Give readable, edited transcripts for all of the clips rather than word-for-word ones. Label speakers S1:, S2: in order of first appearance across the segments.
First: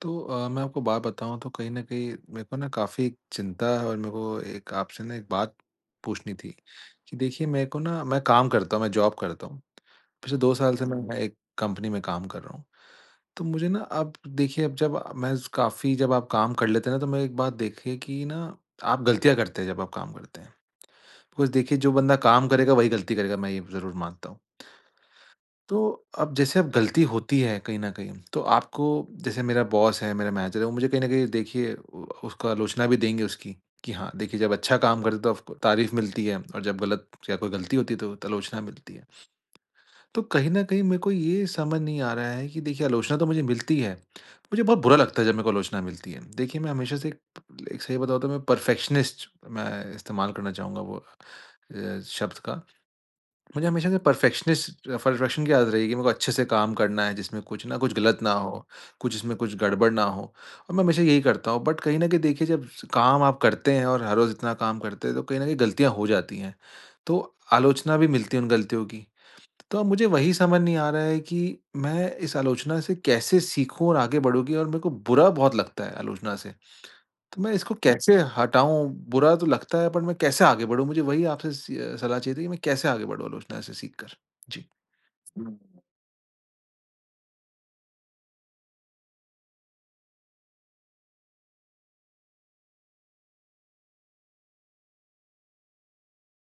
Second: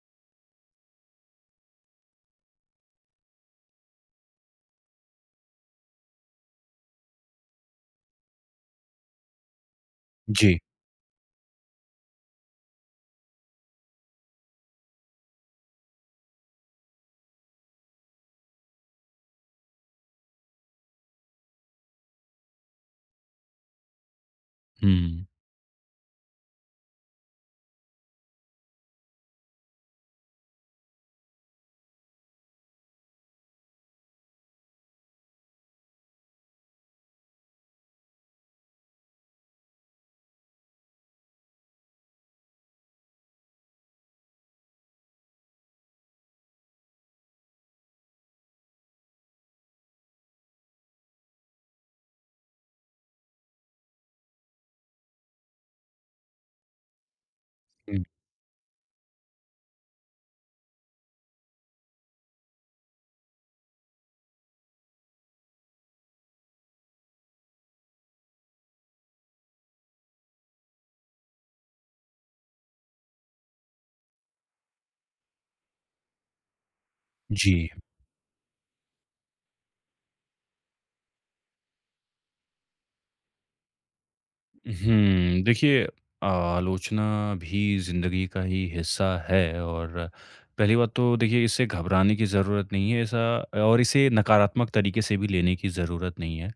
S1: तो मैं आपको बात बताऊँ तो कहीं न कहीं मेरे को ना काफ़ी एक चिंता है, और मेरे को एक आपसे ना एक बात पूछनी थी कि देखिए, मेरे को ना, मैं काम करता हूँ, मैं जॉब करता हूँ। पिछले 2
S2: जी।
S1: साल से मैं एक कंपनी में काम कर रहा हूँ। तो मुझे ना, अब देखिए, अब जब मैं काफ़ी, जब आप काम कर लेते हैं ना, तो मैं एक बात देखिए कि ना आप गलतियाँ करते हैं जब आप काम करते हैं। बिकॉज़ देखिए, जो बंदा काम करेगा वही गलती करेगा, मैं ये ज़रूर मानता हूँ।
S2: हुँ।
S1: तो अब जैसे अब गलती होती है कहीं न कहीं, तो आपको, जैसे मेरा बॉस है, मेरा मैनेजर है, वो मुझे कहीं न कहीं देखिए उ उसको आलोचना भी देंगे उसकी, कि हाँ, देखिए, जब अच्छा काम करते हो तो आपको तारीफ़ मिलती है, और जब गलत या कोई गलती होती है तो आलोचना मिलती है। तो कहीं न कहीं मेरे को ये समझ नहीं आ रहा है कि देखिए, आलोचना तो मुझे मिलती है, मुझे बहुत बुरा लगता है जब मेरे को आलोचना मिलती है। देखिए, मैं हमेशा से एक एक सही बताऊँ तो मैं परफेक्शनिस्ट, मैं इस्तेमाल करना चाहूँगा वो शब्द का। मुझे हमेशा से परफेक्शन की आदत रही है कि मेरे को अच्छे से काम करना है, जिसमें कुछ ना कुछ
S2: हुँ,
S1: गलत ना हो, कुछ इसमें कुछ गड़बड़ ना हो, और मैं हमेशा यही करता हूँ। बट कहीं न कहीं देखिए, जब स काम आप करते हैं और हर रोज़ इतना काम करते हैं तो कहीं न कहीं गलतियाँ हो जाती हैं। तो आलोचना भी मिलती है उन गलतियों की। तो अब मुझे वही समझ नहीं आ रहा है कि मैं इस आलोचना से कैसे सीखूँ और आगे बढ़ूँगी, और मेरे को बुरा बहुत लगता है आलोचना से। तो मैं
S2: जी।
S1: इसको कैसे हटाऊँ? बुरा तो लगता है, बट मैं कैसे आगे बढ़ूँ? मुझे वही आपसे सलाह चाहिए थी कि मैं कैसे आगे बढूँ आलोचना से सीख कर? जी।
S2: हुँ, देखिए आलोचना भी ज़िंदगी का ही हिस्सा है। और पहली बात तो देखिए, इससे घबराने की ज़रूरत नहीं है ऐसा, और इसे नकारात्मक तरीके से भी लेने की ज़रूरत नहीं है।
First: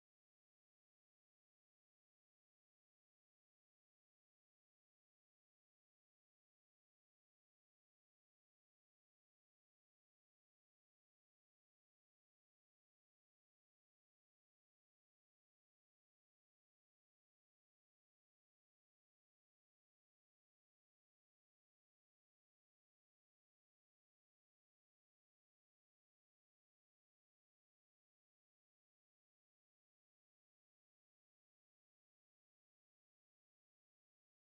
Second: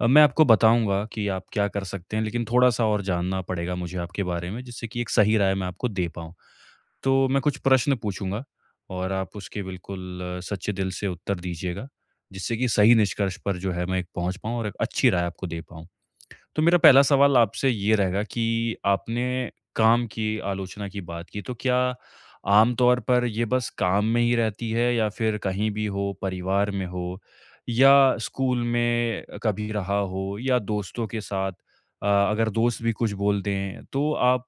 S2: मैं आपको बताऊँगा कि आप क्या कर सकते हैं, लेकिन थोड़ा-सा और जानना पड़ेगा मुझे आपके बारे में, जिससे कि एक सही राय मैं आपको दे पाऊँ। तो मैं कुछ प्रश्न पूछूंगा और आप उसके बिल्कुल सच्चे दिल से उत्तर दीजिएगा, जिससे कि सही निष्कर्ष पर जो है मैं एक पहुंच पाऊं और एक अच्छी राय आपको दे पाऊं। तो मेरा पहला सवाल आपसे ये रहेगा कि आपने काम की आलोचना की बात की, तो क्या आमतौर पर ये बस काम में ही रहती है या फिर कहीं भी हो, परिवार में हो या स्कूल में कभी रहा हो या दोस्तों के साथ? अगर दोस्त भी कुछ बोल दें, तो आप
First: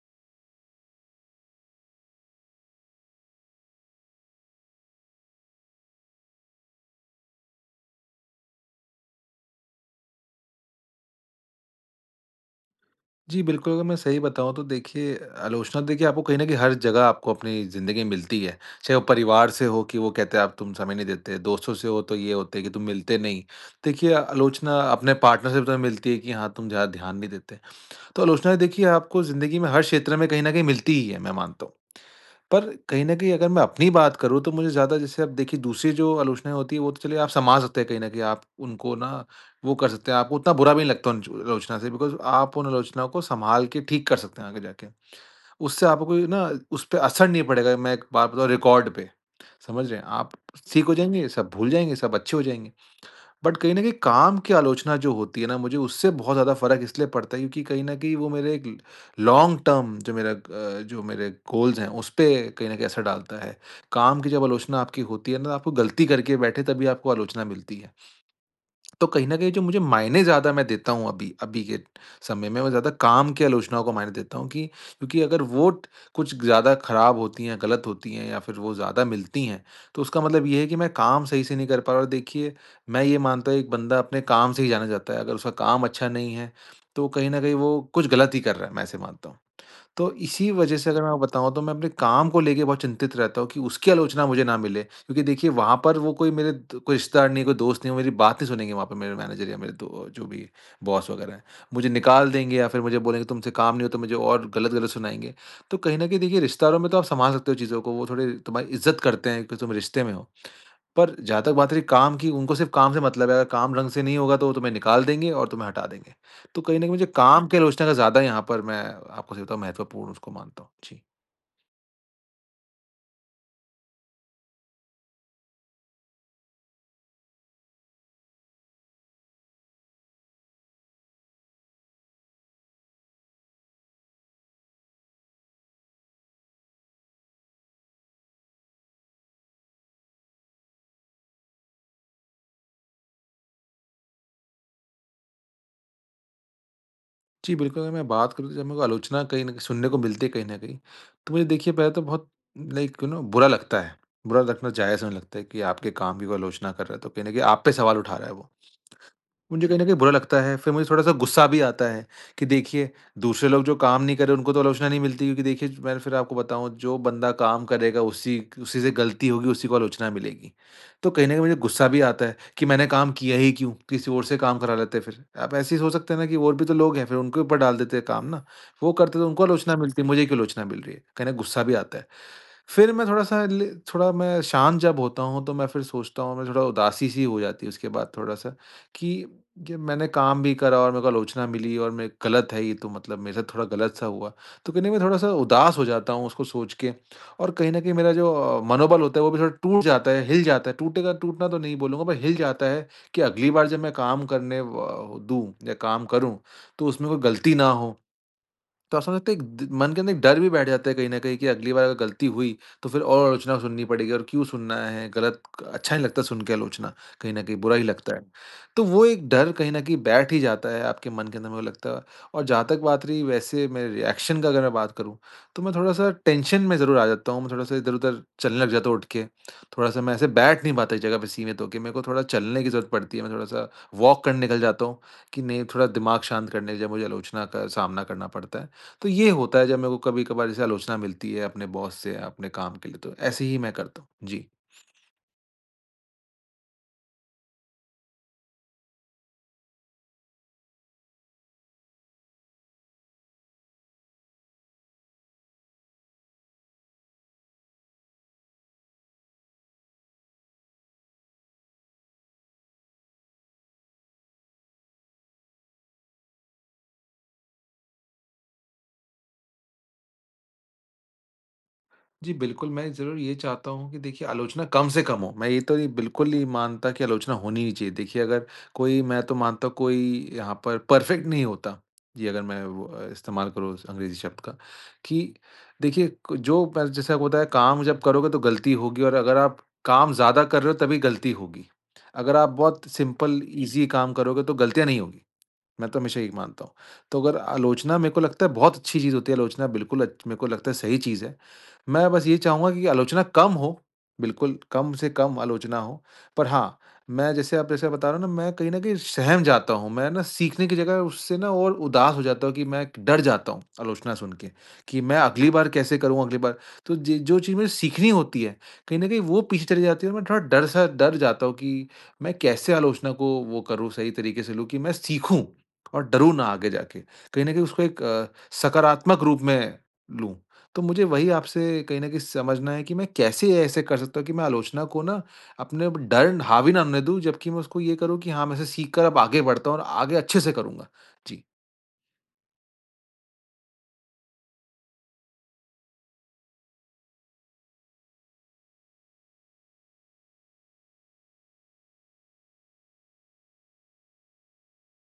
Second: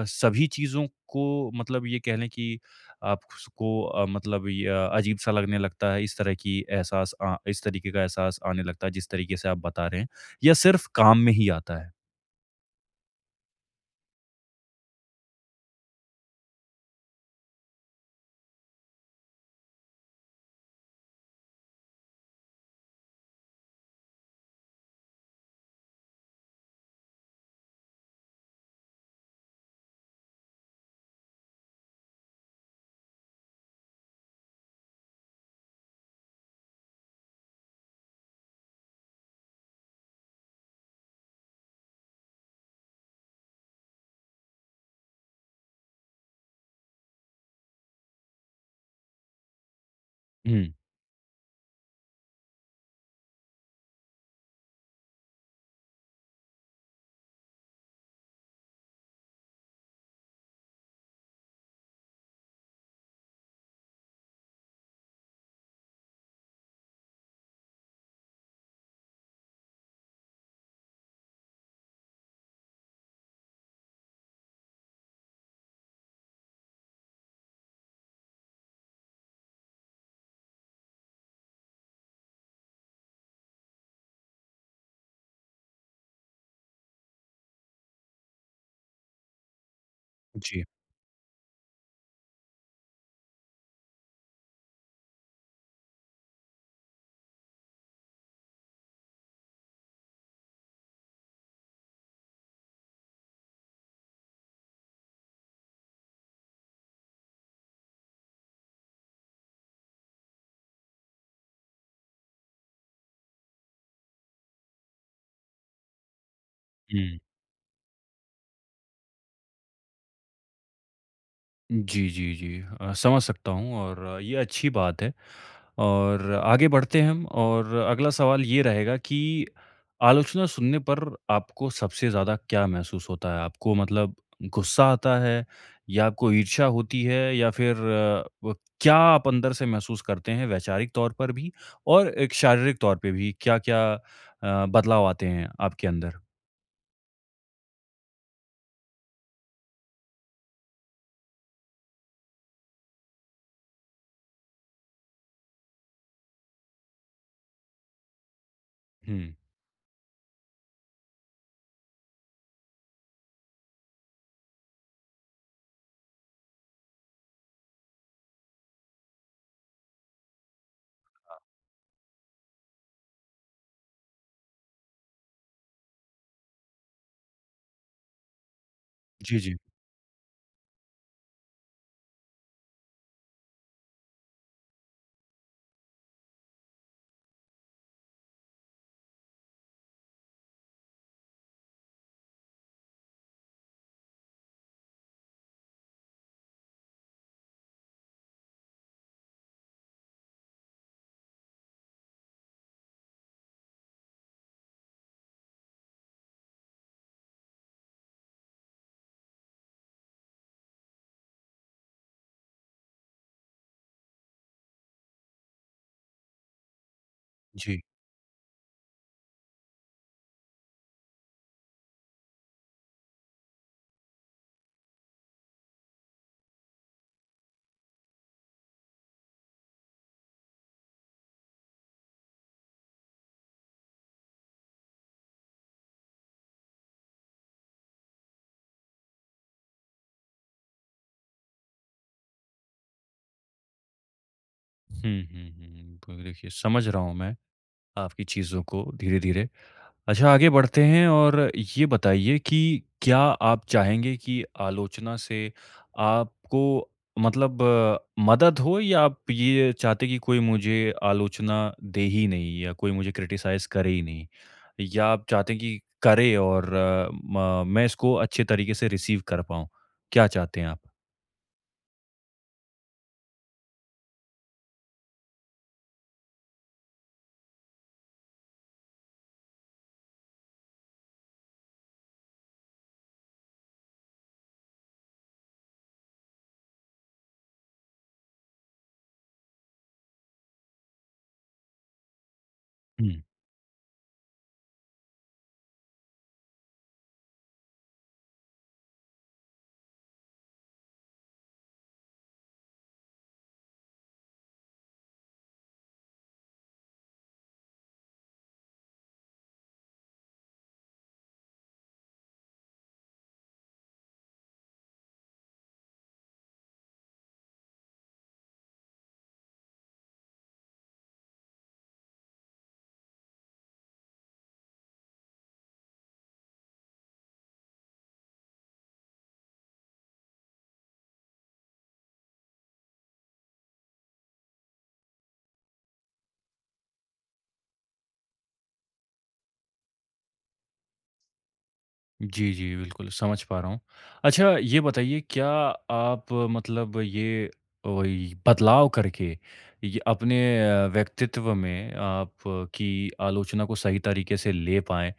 S2: सभी चीज़ों को मतलब ये कह लें कि आपको, मतलब ये, अजीब-सा लगने लगता है, इस तरह की एहसास, इस तरीके का एहसास आने लगता है, जिस तरीके से आप बता रहे हैं? या सिर्फ काम में ही आता है?
S1: जी, बिल्कुल, अगर मैं सही बताऊँ तो देखिए, आलोचना तो देखिए आपको कहीं न कहीं हर जगह आपको अपनी ज़िंदगी में मिलती है। चाहे वो परिवार से हो कि वो कहते हैं आप तुम समय नहीं देते, दोस्तों से हो तो ये होते हैं कि तुम मिलते नहीं। देखिए, आलोचना अपने पार्टनर से तो मिलती है कि हाँ, तुम ज़्यादा ध्यान नहीं देते। तो आलोचना देखिए आपको ज़िंदगी में हर क्षेत्र में कहीं न कहीं मिलती ही है, मैं मानता हूँ। पर कहीं न कहीं अगर मैं अपनी बात करूँ तो मुझे ज़्यादा, जैसे, अब देखिए, दूसरी जो आलोचनाएँ होती है वो तो चलिए आप सँभाल सकते हैं, कहीं न कहीं आप उनको ना वो कर सकते हैं, आपको उतना बुरा भी नहीं लगता उन आलोचना से, बिकॉज़ आप उन आलोचनाओं को सँभाल के ठीक कर सकते हैं आगे जाके। उससे आपको कोई ना, उस पे असर नहीं पड़ेगा, मैं एक बात बताऊँ रिकॉर्ड पे, समझ रहे हैं? आप
S2: हुँ।
S1: ठीक हो जाएँगे, सब भूल जाएँगे, सब अच्छे हो जाएँगे। बट कहीं न कहीं काम की आलोचना जो होती है ना, मुझे उससे बहुत ज़्यादा फ़र्क इसलिए पड़ता है, क्योंकि कहीं न कहीं वो मेरे एक लॉन्ग टर्म, जो मेरा जो मेरे गोल्स हैं, उस पे कहीं न कहीं असर डालता है। काम की जब आलोचना आपकी होती है ना, आपको गलती करके बैठे तभी आपको आलोचना मिलती है। तो कहीं न कहीं जो मुझे मायने ज़्यादा मैं देता हूँ अभी, अभी के समय में, मैं ज़्यादा काम की आलोचनाओं को मायने देता हूँ कि, क्योंकि अगर वो ट कुछ ज़्यादा खराब होती हैं, गलत होती हैं, या फिर वो ज़्यादा मिलती हैं, तो उसका मतलब ये है कि मैं काम सही से नहीं कर पा रहा। और देखिए, मैं ये मानता हूँ, एक बंदा अपने काम से ही जाना जाता है, अगर उसका काम अच्छा नहीं है, तो कहीं न कहीं वो कुछ गलत ही कर रहा है, मैं ऐसे मानता हूँ। तो इसी
S2: जी।
S1: वजह से अगर मैं बताऊँ तो मैं अपने काम को लेके बहुत चिंतित रहता हूँ कि उसकी आलोचना मुझे ना मिले। क्योंकि देखिए, वहाँ पर वो कोई मेरे द कोई रिश्तेदार नहीं है, कोई दोस्त नहीं है, वो मेरी बात नहीं सुनेंगे, वहाँ पे मेरे मैनेजर या मेरे दो जो भी बॉस वग़ैरह हैं। मुझे निकाल देंगे या फिर मुझे बोलेंगे तुमसे काम नहीं होता, मुझे और गलत-गलत सुनाएँगे। तो कहीं न कहीं देखिए, रिश्तेदारों में तो आप सँभाल सकते हो चीज़ों को, वो थोड़े तुम्हारी इज़्ज़त करते हैं कि तुम रिश्ते में हो। पर जहाँ तक बात रही काम की, उनको सिर्फ़ काम से मतलब है, अगर काम ढंग से नहीं होगा तो वो तुम्हें निकाल देंगे और तुम्हें हटा देंगे। तो कहीं न कहीं मुझे
S2: हुँ।
S1: काम की आलोचना का ज़्यादा, यहाँ पर मैं आपको सही बताऊँ, महत्वपूर्ण उसको मानता हूँ। जी।
S2: जी, जी, जी। समझ सकता हूँ और ये अच्छी बात है। और आगे बढ़ते हैं हम, और अगला सवाल ये रहेगा कि आलोचना सुनने पर आपको सबसे ज़्यादा क्या महसूस होता है? आपको मतलब गुस्सा आता है या आपको ईर्ष्या होती है, या फिर व क्या आप अंदर से महसूस करते हैं, वैचारिक तौर पर भी और एक शारीरिक तौर पे भी? क्या-क्या बदलाव आते हैं आपके अंदर?
S1: जी, बिल्कुल, अगर मैं बात करूँ तो जब मेरे को आलोचना कहीं न कहीं सुनने को मिलती है कहीं न कहीं, तो मुझे देखिए पहले तो बहुत लाइक यू नो बुरा लगता है। बुरा लगना जायज़ होने लगता है कि आपके काम की कोई आलोचना कर रहा है तो कहीं न कहीं आप पे सवाल उठा रहा है वो।
S2: हुँ।
S1: मुझे कहीं न कहीं बुरा लगता है, फिर मुझे थोड़ा-सा गुस्सा भी आता है कि देखिए, दूसरे लोग जो काम नहीं कर रहे उनको तो आलोचना नहीं मिलती, क्योंकि देखिए मैं फिर आपको बताऊँ, जो बंदा काम करेगा उसी उसी से गलती होगी, उसी को आलोचना मिलेगी। तो कहीं न कहीं मुझे गुस्सा भी आता है कि मैंने काम किया ही क्यों? किसी और से काम करा लेते फिर। आप ऐसे ही सोच सकते हैं ना, कि और भी तो लोग हैं, फिर उनके ऊपर डाल देते हैं काम ना। वो करते तो
S2: जी,
S1: उनको
S2: जी।
S1: आलोचना मिलती, मुझे क्यों आलोचना मिल रही है? कहीं न गुस्सा भी आता है। फिर मैं थोड़ा-सा ले थोड़ा, मैं शांत जब होता हूँ तो मैं फिर सोचता हूँ, मैं थोड़ा उदासी सी हो जाती है उसके बाद, थोड़ा-सा, कि ये मैंने काम भी करा और मेरे को आलोचना मिली, और मैं गलत है ये, तो मतलब मेरे साथ थोड़ा गलत सा हुआ। तो कहीं न, मैं थोड़ा-सा उदास हो जाता हूँ उसको सोच के, और कहीं न कहीं मेरा जो मनोबल होता है वो भी थोड़ा टूट जाता है, हिल जाता है। टूटेगा टूटना तो नहीं बोलूँगा, पर हिल जाता है, कि अगली बार जब मैं काम करने व दूँ या काम करूँ, तो उसमें कोई गलती ना हो। तो आप समझ सकते हैं, एक द मन के अंदर एक डर भी बैठ जाता है कहीं न कहीं, कि अगली बार अगर गलती हुई, तो फिर और आलोचना सुननी पड़ेगी, और क्यों सुनना है, गलत, अच्छा नहीं लगता सुन के आलोचना, कहीं न कहीं बुरा
S2: जी।
S1: ही लगता है। तो वो एक डर कहीं न कहीं बैठ ही जाता है आपके मन के अंदर, मुझे लगता है। और जहाँ तक बात रही वैसे मेरे रिएक्शन का, अगर मैं बात करूँ, तो मैं थोड़ा-सा टेंशन में ज़रूर आ जाता हूँ, मैं थोड़ा-सा इधर-उधर चलने लग जाता हूँ उठ के। थोड़ा-सा मैं ऐसे बैठ नहीं पाता एक जगह पे सीमित होके, मेरे को थोड़ा चलने की ज़रूरत पड़ती है, मैं थोड़ा-सा वॉक करने निकल जाता हूँ, कि नहीं, थोड़ा दिमाग शांत करने के लिए मुझे आलोचना का सामना करना पड़ता है। तो ये होता है, जब मेरे को कभी-कभार जैसे आलोचना मिलती है अपने बॉस से अपने काम के लिए, तो ऐसे ही मैं करता हूँ। जी।
S2: हुँ, हुँ, हुँ। तो देखिए, समझ रहा हूँ मैं आपकी चीज़ों को धीरे-धीरे। अच्छा, आगे बढ़ते हैं और ये बताइए कि क्या आप चाहेंगे कि आलोचना से आपको मतलब मदद हो, या आप ये चाहते हैं कि कोई मुझे आलोचना दे ही नहीं, या कोई मुझे क्रिटिसाइज़ करे ही नहीं? या आप चाहते हैं कि करे और अ, म मैं इसको अच्छे तरीके से रिसीव कर पाऊँ? क्या चाहते हैं आप?
S1: जी, बिल्कुल, मैं ज़रूर ये चाहता हूँ कि देखिए, आलोचना कम से कम हो। मैं ये तो बिल्कुल नहीं मानता कि आलोचना होनी ही चाहिए। देखिए, अगर कोई, मैं तो मानता हूँ, कोई यहाँ पर परफेक्ट नहीं होता। जी, अगर मैं वो इस्तेमाल करूँ उस अंग्रेज़ी शब्द का, कि देखिए क जो प जैसे आपको बताया, काम जब करोगे तो गलती होगी, और अगर आप काम ज़्यादा कर रहे हो तभी गलती होगी। अगर आप बहुत
S2: हुँ।
S1: सिंपल ईज़ी काम करोगे तो गलतियाँ नहीं होगी। मैं तो हमेशा यही मानता हूँ। तो अगर आलोचना, मेरे को लगता है बहुत अच्छी चीज़ होती है आलोचना, बिल्कुल अच्छ मेरे को लगता है सही चीज़ है। मैं बस ये चाहूँगा कि आलोचना कम हो, बिल्कुल कम से कम आलोचना हो। पर हाँ, मैं जैसे आप जैसे बता रहे हो ना, मैं कहीं न कहीं सहम जाता हूँ। मैं ना सीखने की जगह उससे ना और उदास हो जाता हूँ, कि मैं डर जाता हूँ आलोचना सुन के, कि मैं अगली बार कैसे करूँ अगली बार? तो जे जो चीज़ मुझे सीखनी होती है, कहीं न कहीं वो पीछे चली जाती है, और मैं थोड़ा डर सा डर जाता हूँ, कि मैं कैसे आलोचना को वो करूँ, सही तरीके से लूँ कि मैं सीखूँ, और डरूँ ना आगे जाके। कहीं न कहीं उसको एक सकारात्मक रूप में लूँ। तो मुझे वही आपसे कहीं न कहीं समझना है कि मैं कैसे ऐसे कर सकता हूँ कि मैं आलोचना को ना, अपने ऊपर डर हावी ना होने दूँ, जबकि मैं उसको ये करूँ कि हाँ, मैं इसे सीख कर अब आगे बढ़ता हूँ और आगे अच्छे से करूँगा। जी।
S2: जी, जी, बिल्कुल, समझ पा रहा हूँ। अच्छा, ये बताइए क्या आप मतलब ये वही बदलाव करके ये अपने व्यक्तित्व में आपकी आलोचना को सही तरीके से ले पाएँ,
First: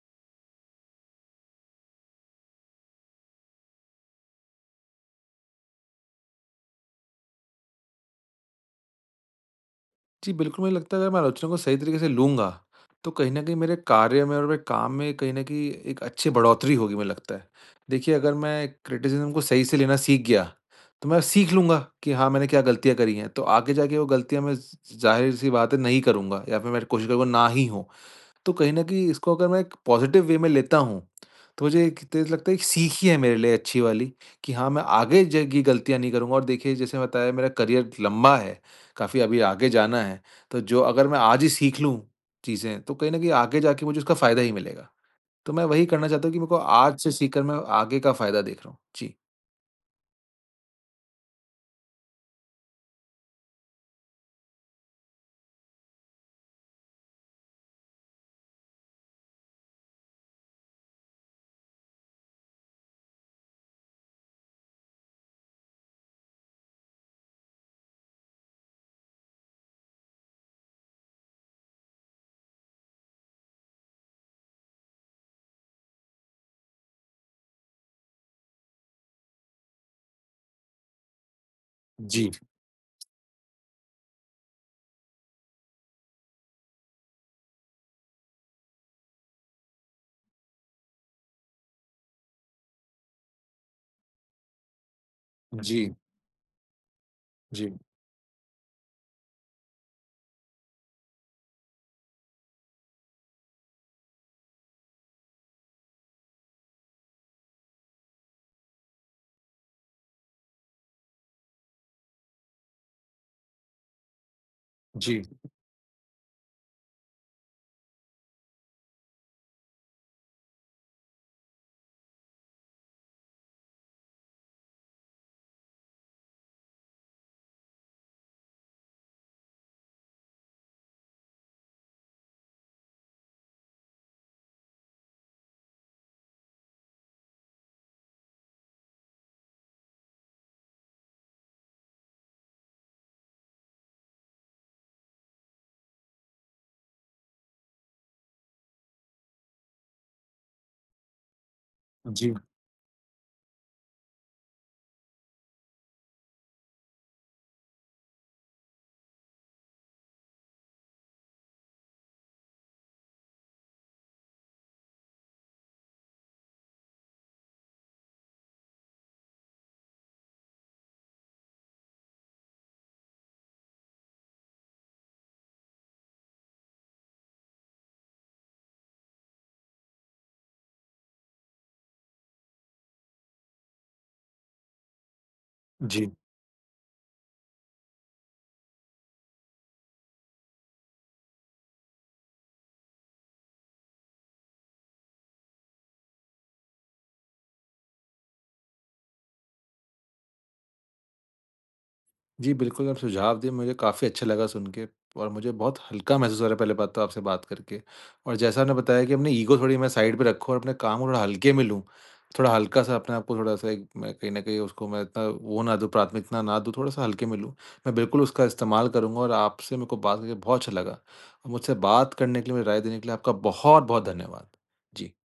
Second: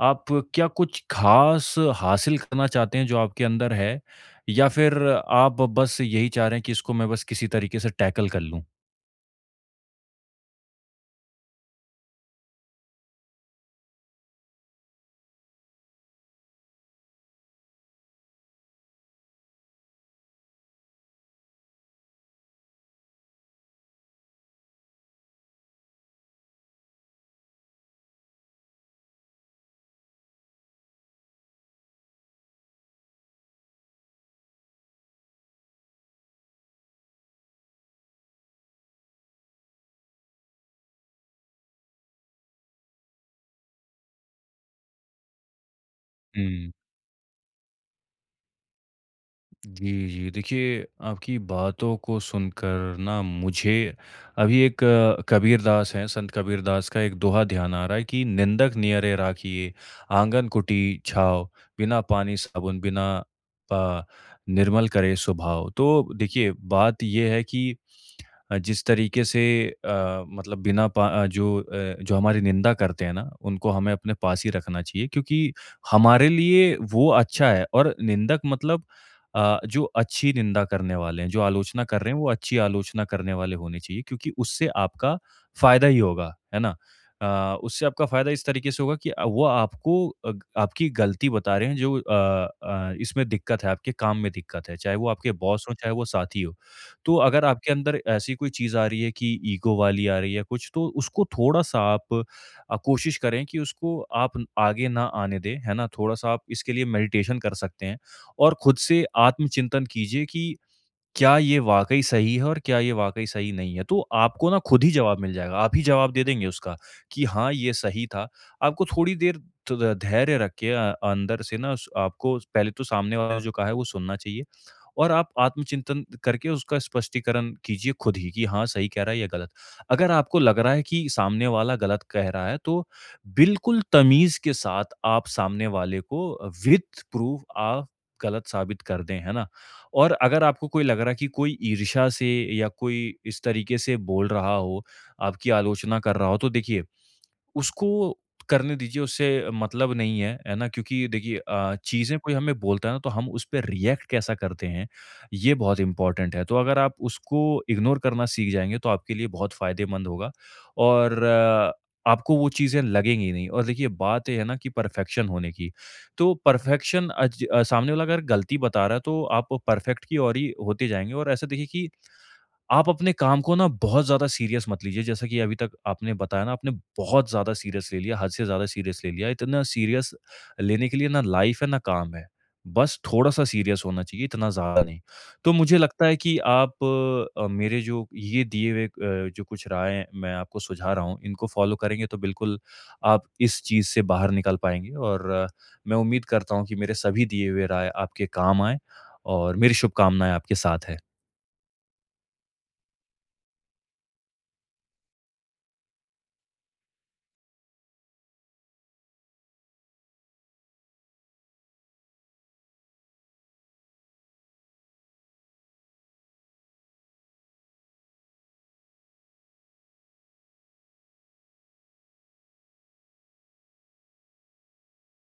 S2: आप क्या कुछ ख़ास हासिल करना चाहते हैं जो आपके अंदर है? या फिर आप बस यही चाह रहे हैं कि इसको मैं बस किसी तरीके से टैकल कर लूँ?
S1: जी, बिल्कुल, मुझे लगता है अगर मैं आलोचना को सही तरीके से लूँगा, तो कहीं न कहीं मेरे कार्य में और मेरे काम में कहीं न कहीं एक अच्छी बढ़ोतरी होगी, मुझे लगता है। देखिए, अगर मैं क्रिटिसिज़्म को सही से लेना सीख गया, तो मैं सीख लूँगा कि हाँ, मैंने क्या गलतियाँ करी हैं, तो आगे जाके वो गलतियाँ मैं ज़ ज़ाहिर-सी बात है नहीं करूँगा, या फिर मैं कोशिश करूँगा ना ही हो। तो कहीं न कहीं इसको अगर मैं एक पॉज़िटिव वे में लेता हूँ, तो मुझे एक तेज़ लगता है, एक सीख ही है मेरे लिए अच्छी वाली, कि हाँ, मैं आगे ज ये गलतियाँ नहीं करूँगा, और देखिए, जैसे बताया, मेरा करियर लंबा है, काफ़ी अभी आगे जाना है, तो जो अगर मैं आज ही सीख लूँ चीज़ें, तो कहीं न कहीं आगे जाके मुझे उसका फ़ायदा ही मिलेगा। तो मैं वही करना चाहता हूँ कि मेरे को
S2: हुँ।
S1: आज से सीख कर मैं आगे का फ़ायदा देख रहा हूँ। जी।
S2: जी, जी। देखिए, आपकी बातों को सुनकर ना मुझे अभी एक कबीरदास हैं, संत कबीरदास का एक दोहा ध्यान आ रहा है कि "निंदक नियरे राखिए, आँगन कुटी छाव, बिना पानी साबुन बिना पा निर्मल करे स्वभाव।" तो देखिए, बात ये है कि जिस तरीके से, मतलब बिना पा अ, जो, जो हमारी निंदा करते हैं ना, उनको हमें अपने पास ही रखना चाहिए, क्योंकि हमारे लिए वो अच्छा है। और निंदक मतलब, जो अच्छी निंदा करने वाले हैं, जो आलोचना कर रहे हैं,
S1: जी,
S2: वो अच्छी आलोचना करने वाले होने चाहिए, क्योंकि उससे आपका फ़ायदा ही होगा, है ना? उससे आपका फ़ायदा इस तरीके से होगा कि वो आपको अग आपकी गलती बता रहे हैं, जो इसमें दिक्कत है, आपके काम में दिक्कत है, चाहे वो आपके बॉस हों, चाहे
S1: जी,
S2: वो साथी हो। तो अगर आपके अंदर ऐसी कोई चीज़ आ रही है कि ईगो वाली आ रही है कुछ, तो उसको थोड़ा-सा आप कोशिश करें कि उसको आप आगे ना आने दें, है ना? थोड़ा-सा आप इसके लिए मेडिटेशन कर सकते हैं और खुद से आत्मचिंतन कीजिए कि क्या ये वाक़ई सही है और क्या ये वाक़ई सही नहीं है? तो आपको ना खुद ही जवाब
S1: जी,
S2: मिल जाएगा, आप ही जवाब दे देंगे उसका कि हाँ, ये सही था। आपको थोड़ी देर ध धैर्य रख के, अंदर से ना स आपको पहले तो सामने वाला जो कहा है वो सुनना चाहिए। और आप आत्मचिंतन करके उसका स्पष्टीकरण कीजिए खुद ही कि हाँ, सही कह रहा है या गलत। अगर आपको लग रहा है कि सामने वाला गलत कह रहा है, तो बिल्कुल तमीज़ के साथ आप सामने वाले को विद प्रूफ आप गलत साबित कर दें, है ना? और अगर आपको कोई लग रहा है कि कोई ईर्ष्या से या कोई इस तरीके से बोल रहा हो, आपकी आलोचना कर रहा हो, तो देखिए उसको करने दीजिए, उससे मतलब नहीं है, है ना? क्योंकि देखिए चीज़ें
S1: जी,
S2: कोई हमें बोलता है ना, तो हम उस पे रिएक्ट कैसा करते हैं, ये बहुत इम्पोर्टेंट है। तो अगर आप उसको इग्नोर करना सीख जाएँगे, तो आपके लिए बहुत फ़ायदेमंद होगा, और आपको वो चीज़ें लगेंगी नहीं। और देखिए, बात ये है ना कि परफेक्शन होने की, तो परफेक्शन सामने वाला अगर गलती बता रहा है, तो आप परफेक्ट की ओर ही होते जाएँगे। और ऐसा देखिए कि आप अपने काम को ना बहुत ज़्यादा सीरियस मत लीजिए। जैसा कि अभी तक आपने बताया ना, आपने बहुत ज़्यादा सीरियस ले लिया, हद से ज़्यादा सीरियस ले लिया। इतना सीरियस लेने के लिए ना लाइफ़ है ना काम है। बस थोड़ा-सा सीरियस होना चाहिए, इतना ज़्यादा नहीं। तो मुझे
S1: जी।
S2: लगता है कि आप मेरे जो ये दिए हुए, जो कुछ राय मैं आपको सुझा रहा हूँ, इनको फ़ॉलो करेंगे तो बिल्कुल आप इस चीज़ से बाहर निकल पाएँगे। और मैं उम्मीद करता हूँ कि मेरे सभी दिए हुए राय आपके काम आएँ और मेरी शुभकामनाएँ आपके साथ है।
S1: जी, बिल्कुल, आप सुझाव दिए मुझे काफ़ी अच्छा लगा सुन के, और मुझे बहुत हल्का महसूस हो रहा है पहली बात तो आपसे बात करके। और जैसा आपने बताया कि अपनी ईगो थोड़ी मैं साइड पे रखूँ और अपने काम को थोड़ा हल्के में लूँ। थोड़ा हल्का-सा अपने आप को, थोड़ा-सा एक, मैं कहीं न कहीं उसको मैं इतना वो ना दूँ, प्राथमिकता ना दूँ, थोड़ा-सा हल्के में लूँ। मैं बिल्कुल उसका इस्तेमाल करूँगा, और आपसे मेरे को बात करके बहुत अच्छा लगा। और मुझसे बात करने के लिए, मुझे राय देने के लिए आपका बहुत-बहुत धन्यवाद। जी।